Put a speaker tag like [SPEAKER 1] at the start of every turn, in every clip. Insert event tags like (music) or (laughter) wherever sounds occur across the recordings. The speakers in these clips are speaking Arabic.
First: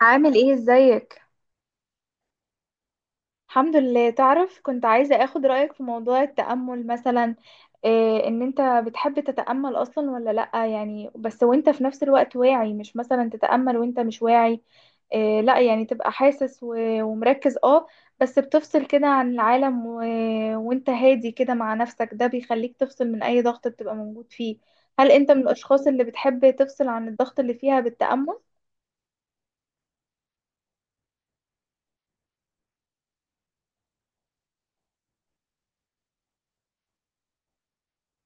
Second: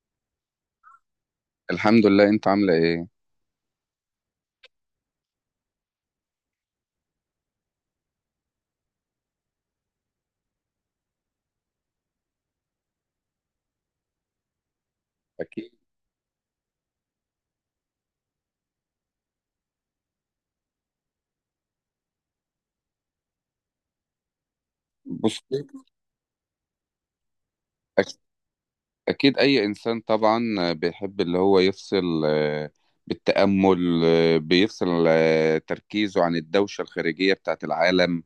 [SPEAKER 1] عامل ايه؟ ازيك؟
[SPEAKER 2] الحمد لله. انت عامله ايه؟
[SPEAKER 1] الحمد لله. تعرف، كنت عايزة اخد رأيك في موضوع التأمل مثلا. إيه ان انت بتحب تتأمل اصلا ولا لأ؟ يعني بس وانت في نفس الوقت واعي، مش مثلا تتأمل وانت مش واعي. إيه، لأ،
[SPEAKER 2] اكيد.
[SPEAKER 1] يعني تبقى حاسس و- ومركز. اه بس بتفصل كده عن العالم وانت هادي كده مع نفسك، ده بيخليك تفصل من اي ضغط بتبقى موجود فيه. هل انت من
[SPEAKER 2] بص.
[SPEAKER 1] الاشخاص اللي بتحب تفصل عن الضغط اللي فيها
[SPEAKER 2] أك-
[SPEAKER 1] بالتأمل؟
[SPEAKER 2] اكيد اي انسان طبعا بيحب اللي هو يفصل بالتامل. بيفصل تركيزه عن الدوشه الخارجيه بتاعت العالم.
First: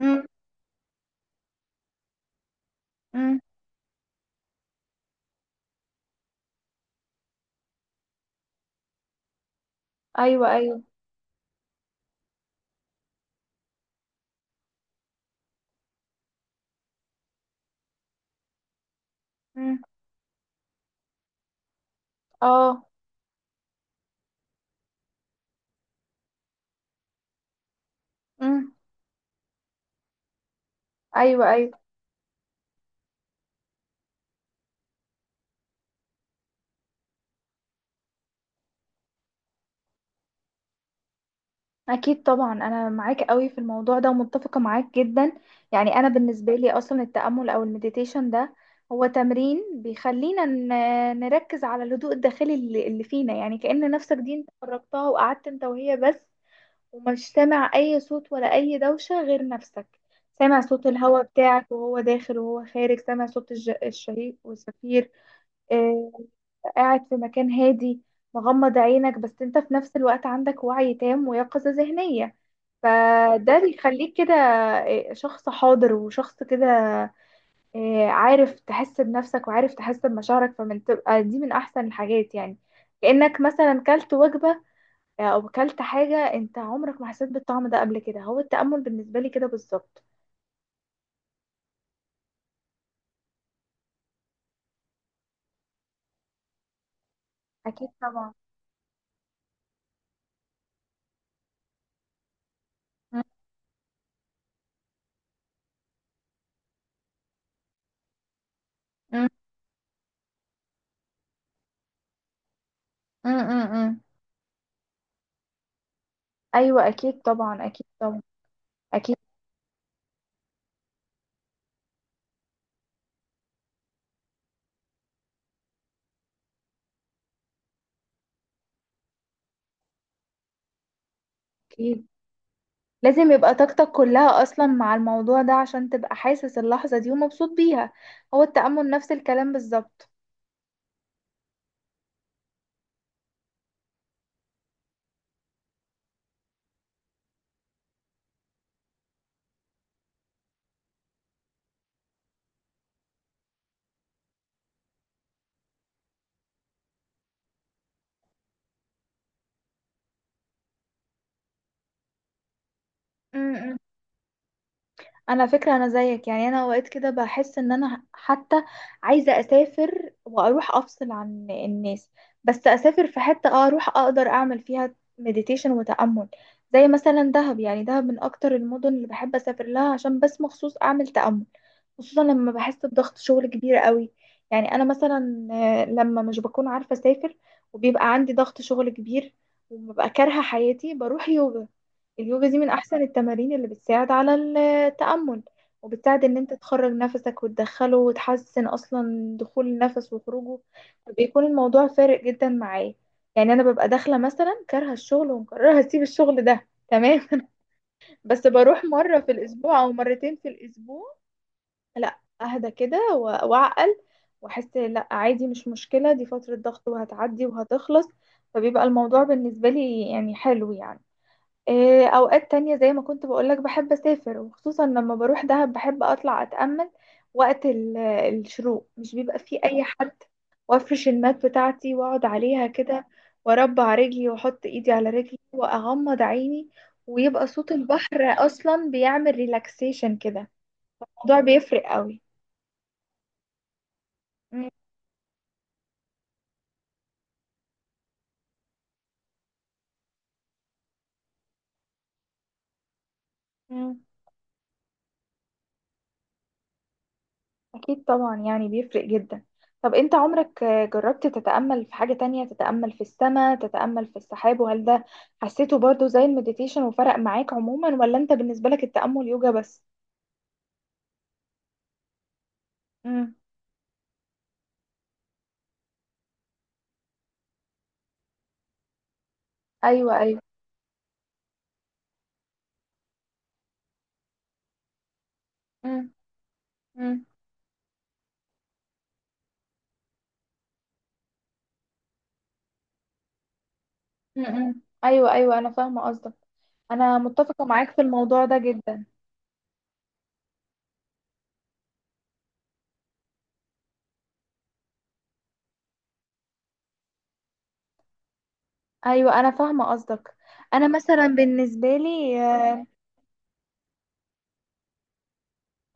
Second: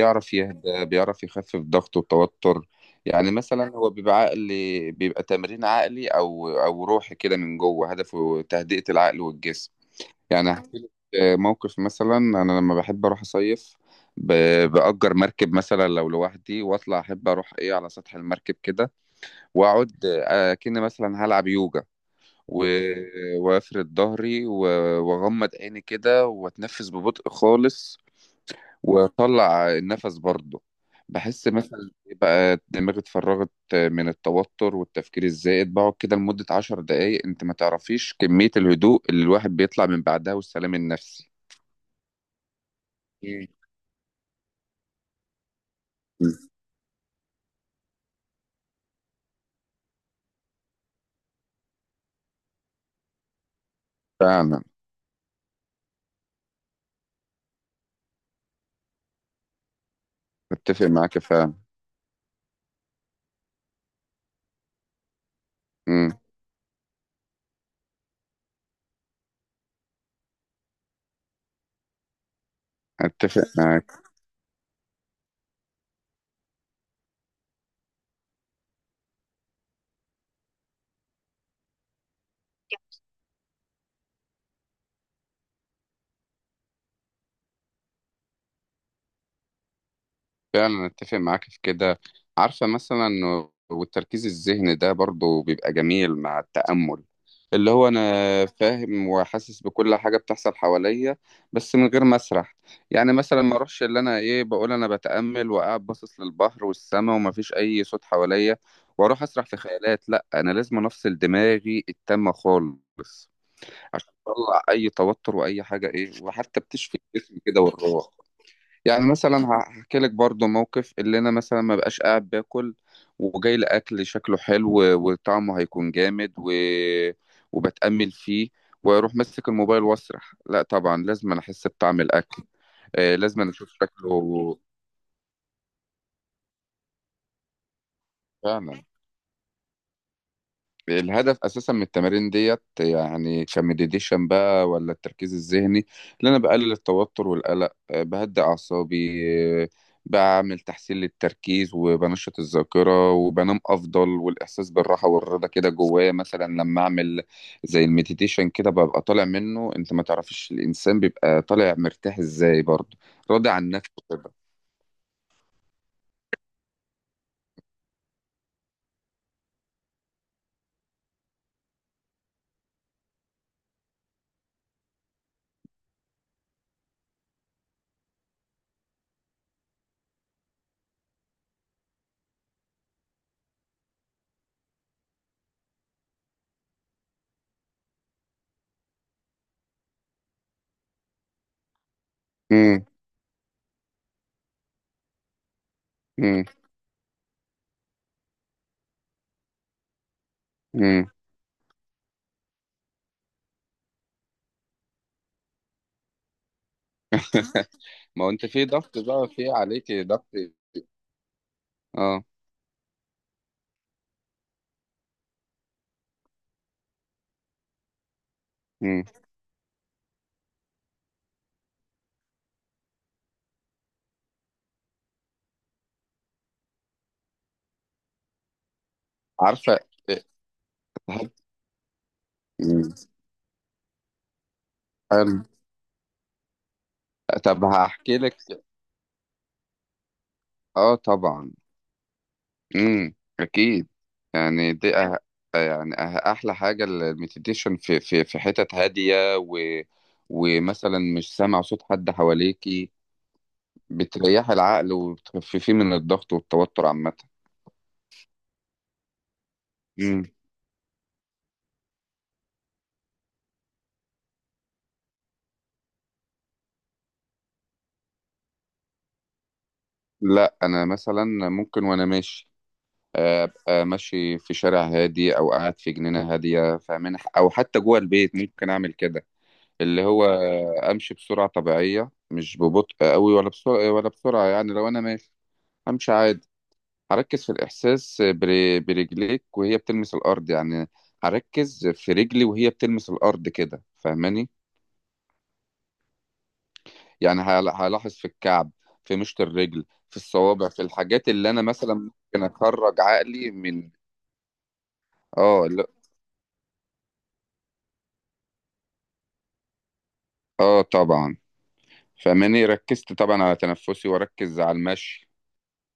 [SPEAKER 1] مم.
[SPEAKER 2] يهدى، بيعرف يخفف ضغطه وتوتر. يعني
[SPEAKER 1] مم.
[SPEAKER 2] مثلا هو بيبقى عقلي، بيبقى تمرين عقلي او روحي كده من جوه، هدفه تهدئه العقل والجسم. يعني
[SPEAKER 1] ايوه،
[SPEAKER 2] هحكي
[SPEAKER 1] ايوه.
[SPEAKER 2] لك موقف. مثلا انا لما بحب اروح اصيف، بأجر مركب مثلا لو لوحدي، واطلع احب اروح ايه على سطح المركب كده،
[SPEAKER 1] مم.
[SPEAKER 2] واقعد كأني مثلا هلعب يوجا، و-
[SPEAKER 1] اه.
[SPEAKER 2] وافرد ظهري واغمض عيني كده واتنفس ببطء خالص،
[SPEAKER 1] امم.
[SPEAKER 2] واطلع النفس برضه. بحس
[SPEAKER 1] ايوه، ايوه.
[SPEAKER 2] مثلا إيه بقى دماغي اتفرغت من التوتر والتفكير الزائد. بقعد كده لمدة 10 دقايق، انت ما تعرفيش كمية الهدوء اللي الواحد بيطلع من بعدها والسلام النفسي.
[SPEAKER 1] اكيد طبعا، انا معاك
[SPEAKER 2] مم.
[SPEAKER 1] قوي في الموضوع ده ومتفقه معاك جدا. يعني انا بالنسبه لي اصلا التامل او المديتيشن ده هو تمرين بيخلينا نركز على الهدوء الداخلي اللي فينا. يعني كأن نفسك دي انت
[SPEAKER 2] فعلا.
[SPEAKER 1] خرجتها وقعدت انت وهي بس، ومش سامع اي صوت ولا اي دوشه غير نفسك. سامع
[SPEAKER 2] اتفق
[SPEAKER 1] صوت
[SPEAKER 2] معاك
[SPEAKER 1] الهواء
[SPEAKER 2] فعلا.
[SPEAKER 1] بتاعك وهو داخل وهو خارج، سامع صوت الشهيق والزفير.
[SPEAKER 2] مم.
[SPEAKER 1] قاعد في مكان هادي، مغمض عينك، بس انت في نفس الوقت عندك وعي تام ويقظة ذهنية.
[SPEAKER 2] اتفق
[SPEAKER 1] فده اللي
[SPEAKER 2] معاك.
[SPEAKER 1] يخليك كده شخص حاضر وشخص كده، عارف تحس بنفسك وعارف تحس بمشاعرك، فمن تبقى دي من احسن الحاجات يعني. كأنك مثلا كلت وجبة، او كلت حاجة انت عمرك ما حسيت بالطعم ده قبل كده. هو التأمل بالنسبة لي كده بالظبط.
[SPEAKER 2] فعلا اتفق معاك في كده. عارفة مثلا والتركيز الذهني ده برضو بيبقى جميل مع التأمل. اللي
[SPEAKER 1] اكيد
[SPEAKER 2] هو
[SPEAKER 1] طبعا.
[SPEAKER 2] انا فاهم وحاسس بكل حاجة بتحصل حواليا، بس من غير ما اسرح. يعني
[SPEAKER 1] م-
[SPEAKER 2] مثلا ما اروحش اللي انا ايه بقول انا بتأمل وقاعد باصص للبحر والسماء ومفيش اي صوت حواليا، واروح
[SPEAKER 1] م-
[SPEAKER 2] اسرح في خيالات. لا، انا لازم افصل دماغي التامة خالص
[SPEAKER 1] م.
[SPEAKER 2] عشان تطلع اي توتر واي حاجه ايه، وحتى
[SPEAKER 1] ايوه،
[SPEAKER 2] بتشفي
[SPEAKER 1] اكيد
[SPEAKER 2] الجسم كده
[SPEAKER 1] طبعا، اكيد
[SPEAKER 2] والروح.
[SPEAKER 1] طبعا.
[SPEAKER 2] يعني
[SPEAKER 1] اكيد.
[SPEAKER 2] مثلا هحكي لك برضو موقف. اللي انا مثلا ما بقاش قاعد باكل وجاي لاكل شكله حلو وطعمه هيكون جامد وبتامل فيه، واروح ماسك الموبايل واسرح. لا طبعا لازم انا احس بطعم
[SPEAKER 1] اكيد.
[SPEAKER 2] الاكل. آه،
[SPEAKER 1] لازم
[SPEAKER 2] لازم انا
[SPEAKER 1] يبقى
[SPEAKER 2] اشوف
[SPEAKER 1] طاقتك كلها
[SPEAKER 2] شكله.
[SPEAKER 1] اصلا مع الموضوع ده عشان تبقى حاسس اللحظة دي ومبسوط بيها. هو
[SPEAKER 2] فعلا.
[SPEAKER 1] التأمل نفس الكلام بالظبط.
[SPEAKER 2] الهدف اساسا من التمارين ديت، يعني كمديتيشن بقى ولا التركيز الذهني، اللي انا بقلل التوتر والقلق بهدي اعصابي آه، بعمل تحسين للتركيز وبنشط الذاكره وبنام افضل والاحساس بالراحه والرضا كده جوايا. مثلا لما اعمل زي المديتيشن كده ببقى طالع منه، انت ما تعرفش الانسان بيبقى طالع مرتاح ازاي برضه،
[SPEAKER 1] م-
[SPEAKER 2] راضي عن
[SPEAKER 1] م.
[SPEAKER 2] نفسه كده.
[SPEAKER 1] انا فكرة، انا زيك. يعني انا اوقات كده بحس ان انا حتى عايزة اسافر واروح افصل عن الناس، بس اسافر في حتة آه اروح اقدر اعمل فيها مديتيشن وتأمل. زي مثلا دهب. يعني دهب من اكتر المدن اللي بحب اسافر لها عشان بس مخصوص اعمل تأمل. خصوصا لما بحس بضغط شغل كبير قوي. يعني انا مثلا لما مش بكون عارفه اسافر وبيبقى عندي ضغط شغل كبير وببقى كارهه حياتي، بروح يوجا. اليوجا دي من
[SPEAKER 2] امم.
[SPEAKER 1] احسن التمارين اللي بتساعد على التأمل، وبتساعد ان
[SPEAKER 2] امم.
[SPEAKER 1] انت تخرج نفسك وتدخله وتحسن اصلا دخول النفس وخروجه.
[SPEAKER 2] امم.
[SPEAKER 1] بيكون الموضوع فارق جدا معايا. يعني انا ببقى داخله مثلا كارهه الشغل ومقرره هسيب الشغل ده تمام
[SPEAKER 2] (laughs)
[SPEAKER 1] (laughs)
[SPEAKER 2] ما هو
[SPEAKER 1] بس
[SPEAKER 2] انت في
[SPEAKER 1] بروح
[SPEAKER 2] ضغط
[SPEAKER 1] مره
[SPEAKER 2] بقى،
[SPEAKER 1] في
[SPEAKER 2] في
[SPEAKER 1] الاسبوع او
[SPEAKER 2] عليك ضغط.
[SPEAKER 1] مرتين في الاسبوع، لا
[SPEAKER 2] اه.
[SPEAKER 1] اهدى كده و- واعقل واحس لا عادي، مش مشكلة، دي فترة ضغط وهتعدي وهتخلص. فبيبقى
[SPEAKER 2] مم.
[SPEAKER 1] الموضوع بالنسبة لي يعني حلو يعني. اوقات تانية زي ما كنت بقولك بحب اسافر، وخصوصا لما بروح دهب بحب اطلع اتأمل وقت الشروق، مش بيبقى فيه
[SPEAKER 2] عارفة.
[SPEAKER 1] اي حد.
[SPEAKER 2] إيه،
[SPEAKER 1] وافرش
[SPEAKER 2] هل-
[SPEAKER 1] المات بتاعتي واقعد عليها
[SPEAKER 2] مم.
[SPEAKER 1] كده، واربع رجلي واحط ايدي على
[SPEAKER 2] حلو.
[SPEAKER 1] رجلي واغمض عيني، ويبقى
[SPEAKER 2] طب
[SPEAKER 1] صوت البحر
[SPEAKER 2] هحكي لك.
[SPEAKER 1] اصلا بيعمل ريلاكسيشن كده.
[SPEAKER 2] اه
[SPEAKER 1] الموضوع
[SPEAKER 2] طبعا.
[SPEAKER 1] بيفرق قوي.
[SPEAKER 2] امم. اكيد. يعني دي يعني احلى حاجة المديتيشن في حتت هادية ومثلا مش سامع صوت حد حواليكي،
[SPEAKER 1] مم.
[SPEAKER 2] بتريح العقل وبتخففيه من الضغط والتوتر عامة.
[SPEAKER 1] أكيد طبعا، يعني بيفرق جدا. طب أنت
[SPEAKER 2] مم.
[SPEAKER 1] عمرك جربت تتأمل في حاجة تانية؟ تتأمل في السماء، تتأمل في السحاب، وهل ده حسيته برضو زي المديتيشن وفرق معاك عموما؟ ولا أنت بالنسبة لك التأمل يوجا بس؟
[SPEAKER 2] لا انا مثلا ممكن وانا ماشي
[SPEAKER 1] مم.
[SPEAKER 2] ابقى ماشي في شارع هادي، او قاعد في جنينة هادية فاهمين، او حتى جوه البيت ممكن اعمل كده. اللي
[SPEAKER 1] أيوة،
[SPEAKER 2] هو
[SPEAKER 1] أيوة.
[SPEAKER 2] امشي بسرعه طبيعيه، مش ببطء قوي ولا بسرعه ولا بسرعه. يعني لو انا ماشي
[SPEAKER 1] مم.
[SPEAKER 2] همشي عادي،
[SPEAKER 1] مم.
[SPEAKER 2] هركز في الاحساس برجليك وهي بتلمس الارض. يعني هركز في رجلي وهي بتلمس الارض كده،
[SPEAKER 1] مم.
[SPEAKER 2] فاهماني؟
[SPEAKER 1] مم. أيوة، أيوة، أنا فاهمة قصدك. أنا
[SPEAKER 2] يعني
[SPEAKER 1] متفقة معاك في
[SPEAKER 2] هلاحظ في
[SPEAKER 1] الموضوع ده
[SPEAKER 2] الكعب،
[SPEAKER 1] جدا.
[SPEAKER 2] في مشط الرجل، في الصوابع، في الحاجات اللي انا مثلا ممكن اخرج عقلي من. اه لا،
[SPEAKER 1] أيوة، أنا فاهمة قصدك.
[SPEAKER 2] اه
[SPEAKER 1] أنا مثلا
[SPEAKER 2] طبعا.
[SPEAKER 1] بالنسبة لي
[SPEAKER 2] فاهماني، ركزت طبعا على تنفسي واركز على المشي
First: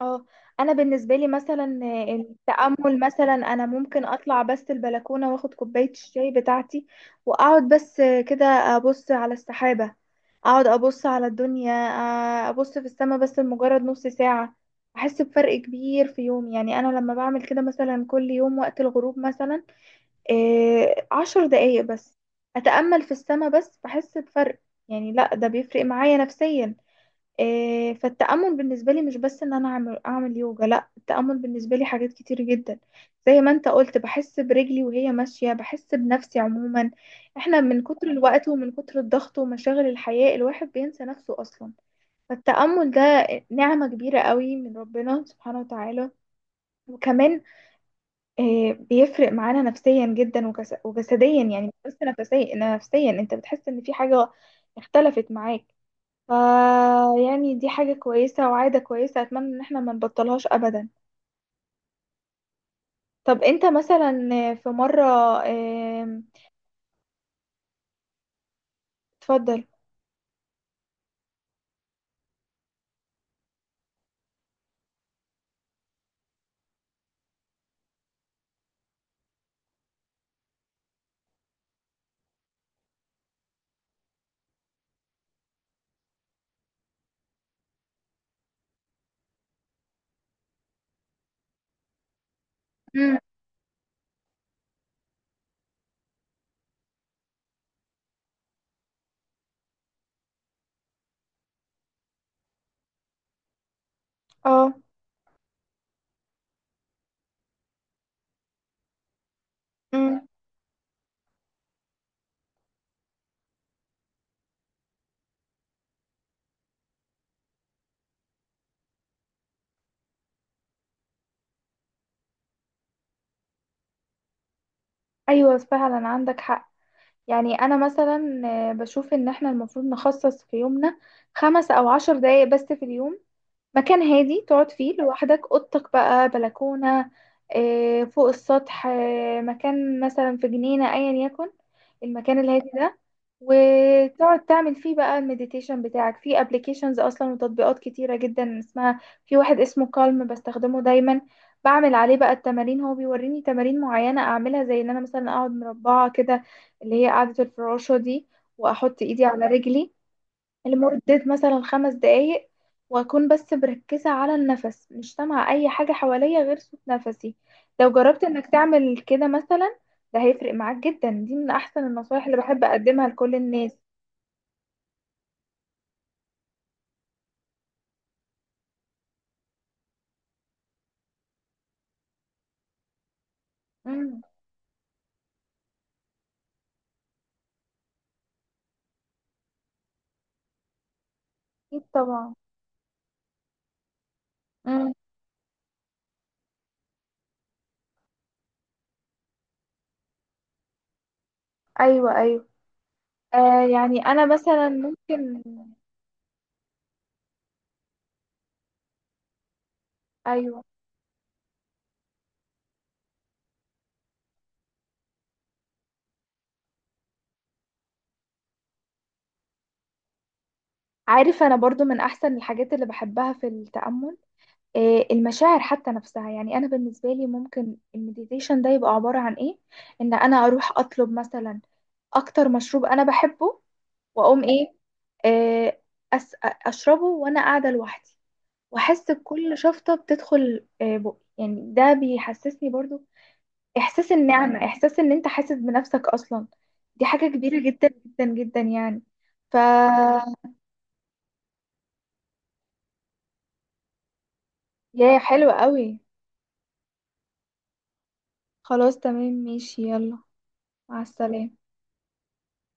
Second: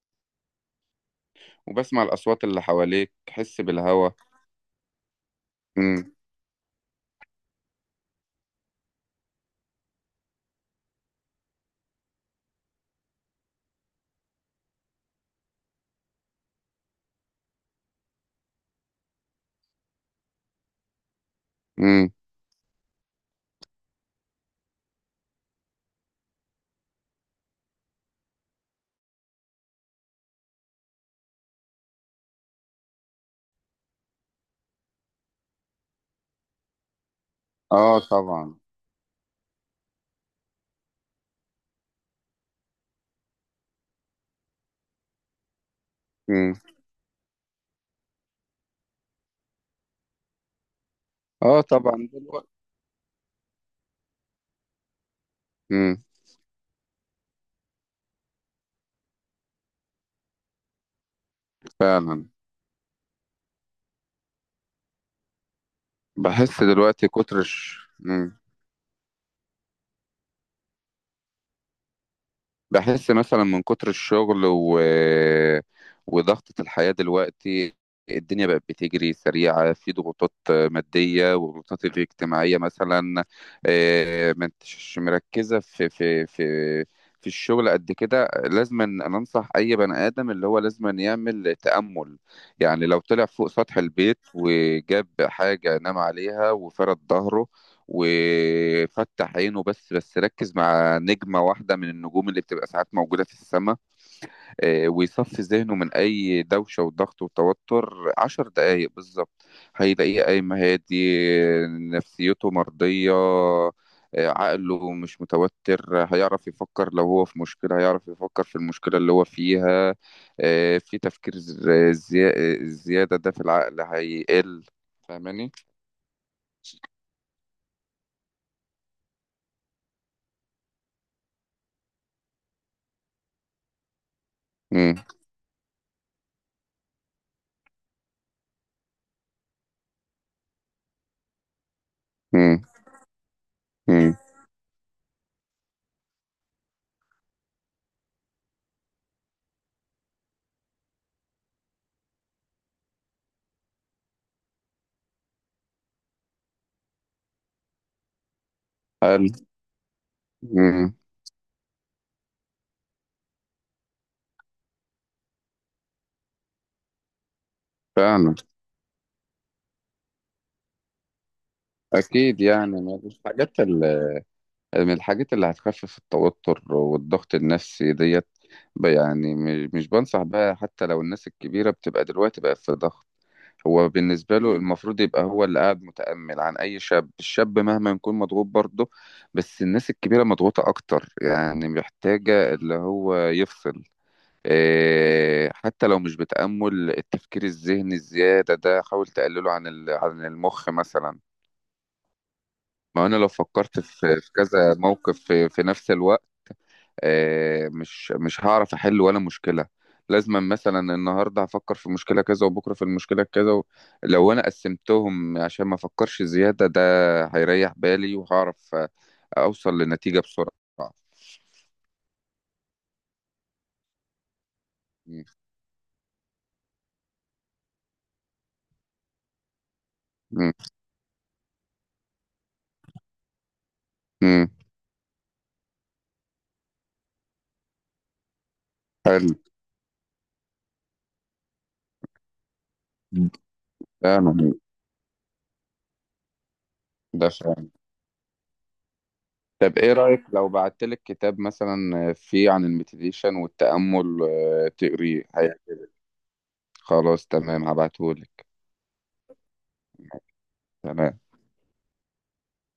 [SPEAKER 1] اه، انا بالنسبه لي مثلا
[SPEAKER 2] وبسمع الاصوات اللي
[SPEAKER 1] التامل،
[SPEAKER 2] حواليك،
[SPEAKER 1] مثلا
[SPEAKER 2] حس
[SPEAKER 1] انا ممكن
[SPEAKER 2] بالهواء.
[SPEAKER 1] اطلع بس البلكونه واخد كوبايه الشاي بتاعتي واقعد بس كده ابص على السحابه، اقعد ابص على الدنيا، ابص في السماء بس لمجرد نص ساعه. احس بفرق كبير في يومي. يعني انا لما بعمل كده مثلا كل يوم وقت الغروب مثلا 10 دقايق
[SPEAKER 2] امم.
[SPEAKER 1] بس اتامل في السماء بس، بحس بفرق. يعني لا، ده بيفرق معايا نفسيا. فالتأمل بالنسبة لي مش بس إن أنا أعمل يوجا. لأ، التأمل بالنسبة لي حاجات كتير جدا، زي ما أنت قلت بحس برجلي وهي ماشية، بحس بنفسي عموما. إحنا من
[SPEAKER 2] اه
[SPEAKER 1] كتر الوقت
[SPEAKER 2] طبعا.
[SPEAKER 1] ومن كتر الضغط ومشاغل الحياة الواحد بينسى نفسه أصلا. فالتأمل ده نعمة كبيرة قوي من ربنا سبحانه وتعالى.
[SPEAKER 2] امم.
[SPEAKER 1] وكمان بيفرق معانا نفسيا جدا وجسديا.
[SPEAKER 2] اه
[SPEAKER 1] يعني مش بس
[SPEAKER 2] طبعا دلوقتي.
[SPEAKER 1] نفسيا، نفسيا أنت بتحس إن في حاجة اختلفت معاك.
[SPEAKER 2] امم.
[SPEAKER 1] ف يعني دي حاجة كويسة وعادة كويسة، أتمنى إن احنا ما نبطلهاش أبدا.
[SPEAKER 2] فعلا.
[SPEAKER 1] طب أنت مثلا في مرة آم،
[SPEAKER 2] بحس دلوقتي كتر الش... مم.
[SPEAKER 1] اتفضل.
[SPEAKER 2] بحس مثلا من كتر الشغل وضغطة الحياة دلوقتي. الدنيا بقت بتجري سريعة، في ضغوطات مادية وضغوطات اجتماعية مثلا. ما انتش مركزة في في الشغل قد كده. لازم أن أنا أنصح أي بني آدم اللي هو لازم أن يعمل تأمل. يعني لو
[SPEAKER 1] امم.
[SPEAKER 2] طلع فوق سطح البيت وجاب حاجة نام عليها وفرد ظهره وفتح عينه، بس بس ركز مع نجمة واحدة من النجوم اللي بتبقى ساعات موجودة في السماء،
[SPEAKER 1] اه.
[SPEAKER 2] ويصفي ذهنه من أي دوشة وضغط وتوتر 10 دقايق بالظبط، هيلاقيه
[SPEAKER 1] امم.
[SPEAKER 2] قايم هادي، نفسيته مرضية، عقله مش متوتر، هيعرف يفكر. لو هو في مشكلة هيعرف يفكر في المشكلة اللي هو فيها، في تفكير زيادة ده في العقل هيقل. فاهماني؟
[SPEAKER 1] ايوه فعلا، عندك حق. يعني انا مثلا بشوف ان احنا المفروض نخصص في يومنا 5 او 10 دقايق بس في اليوم. مكان هادي تقعد فيه
[SPEAKER 2] مم،
[SPEAKER 1] لوحدك، اوضتك بقى، بلكونة، فوق السطح، مكان مثلا في جنينة، ايا يكن المكان
[SPEAKER 2] مم،
[SPEAKER 1] الهادي ده. وتقعد تعمل فيه بقى المديتيشن بتاعك. في ابلكيشنز اصلا وتطبيقات كتيرة جدا اسمها، في واحد اسمه كالم بستخدمه دايما. بعمل عليه بقى التمارين، هو بيوريني تمارين معينة اعملها زي ان انا مثلا اقعد مربعة كده، اللي هي قاعدة الفراشة دي، واحط ايدي
[SPEAKER 2] مم.
[SPEAKER 1] على رجلي
[SPEAKER 2] مم.
[SPEAKER 1] لمدة مثلا 5 دقايق. وأكون بس مركزة على النفس، مش سامعة أي حاجة حواليا غير صوت نفسي. لو جربت
[SPEAKER 2] فعلا.
[SPEAKER 1] إنك تعمل كده مثلا، ده هيفرق معاك جدا. دي من أحسن النصايح اللي
[SPEAKER 2] أكيد.
[SPEAKER 1] بحب
[SPEAKER 2] يعني من
[SPEAKER 1] أقدمها لكل
[SPEAKER 2] الحاجات
[SPEAKER 1] الناس.
[SPEAKER 2] من الحاجات اللي هتخفف التوتر والضغط النفسي ديت. يعني مش بنصح بها. حتى لو الناس الكبيرة بتبقى دلوقتي بقى في ضغط، هو
[SPEAKER 1] امم.
[SPEAKER 2] بالنسبة له المفروض يبقى هو اللي قاعد متأمل. عن أي شاب، الشاب مهما يكون مضغوط برضه، بس الناس الكبيرة مضغوطة أكتر يعني،
[SPEAKER 1] أكيد طبعا.
[SPEAKER 2] محتاجة اللي هو يفصل.
[SPEAKER 1] امم.
[SPEAKER 2] إيه، حتى لو مش بتأمل، التفكير الذهني الزيادة ده حاول تقلله عن عن المخ مثلا.
[SPEAKER 1] أيوه، أيوه.
[SPEAKER 2] ما انا لو
[SPEAKER 1] آه،
[SPEAKER 2] فكرت
[SPEAKER 1] يعني
[SPEAKER 2] في
[SPEAKER 1] أنا
[SPEAKER 2] في
[SPEAKER 1] مثلا
[SPEAKER 2] كذا موقف
[SPEAKER 1] ممكن.
[SPEAKER 2] في, في نفس الوقت، مش هعرف احل ولا مشكله. لازم
[SPEAKER 1] أيوه.
[SPEAKER 2] مثلا النهارده هفكر في مشكله كذا، وبكره في المشكله كذا لو انا قسمتهم عشان ما افكرش زياده ده، هيريح بالي وهعرف اوصل لنتيجه بسرعه.
[SPEAKER 1] عارف، أنا برضو من أحسن الحاجات اللي بحبها في التأمل آه
[SPEAKER 2] مم.
[SPEAKER 1] المشاعر حتى نفسها. يعني أنا بالنسبة لي ممكن المديتيشن ده يبقى عبارة عن إيه، إن أنا
[SPEAKER 2] مم.
[SPEAKER 1] أروح أطلب مثلا اكتر مشروب انا بحبه واقوم
[SPEAKER 2] مم.
[SPEAKER 1] ايه آه، اشربه وانا قاعده لوحدي، واحس
[SPEAKER 2] حلو.
[SPEAKER 1] بكل شفطه بتدخل، بقي يعني ده بيحسسني برضو احساس
[SPEAKER 2] فعلا.
[SPEAKER 1] النعمه، احساس ان انت حاسس بنفسك اصلا. دي حاجه
[SPEAKER 2] ده
[SPEAKER 1] كبيره
[SPEAKER 2] فعلا.
[SPEAKER 1] جدا جدا جدا يعني. ف
[SPEAKER 2] طب ايه رايك لو بعتلك كتاب مثلا فيه عن المديتيشن والتامل
[SPEAKER 1] يا
[SPEAKER 2] تقريه
[SPEAKER 1] حلوه قوي.
[SPEAKER 2] خلاص تمام، هبعتهولك.
[SPEAKER 1] خلاص تمام، ماشي، يلا. مع
[SPEAKER 2] تمام.
[SPEAKER 1] السلامه.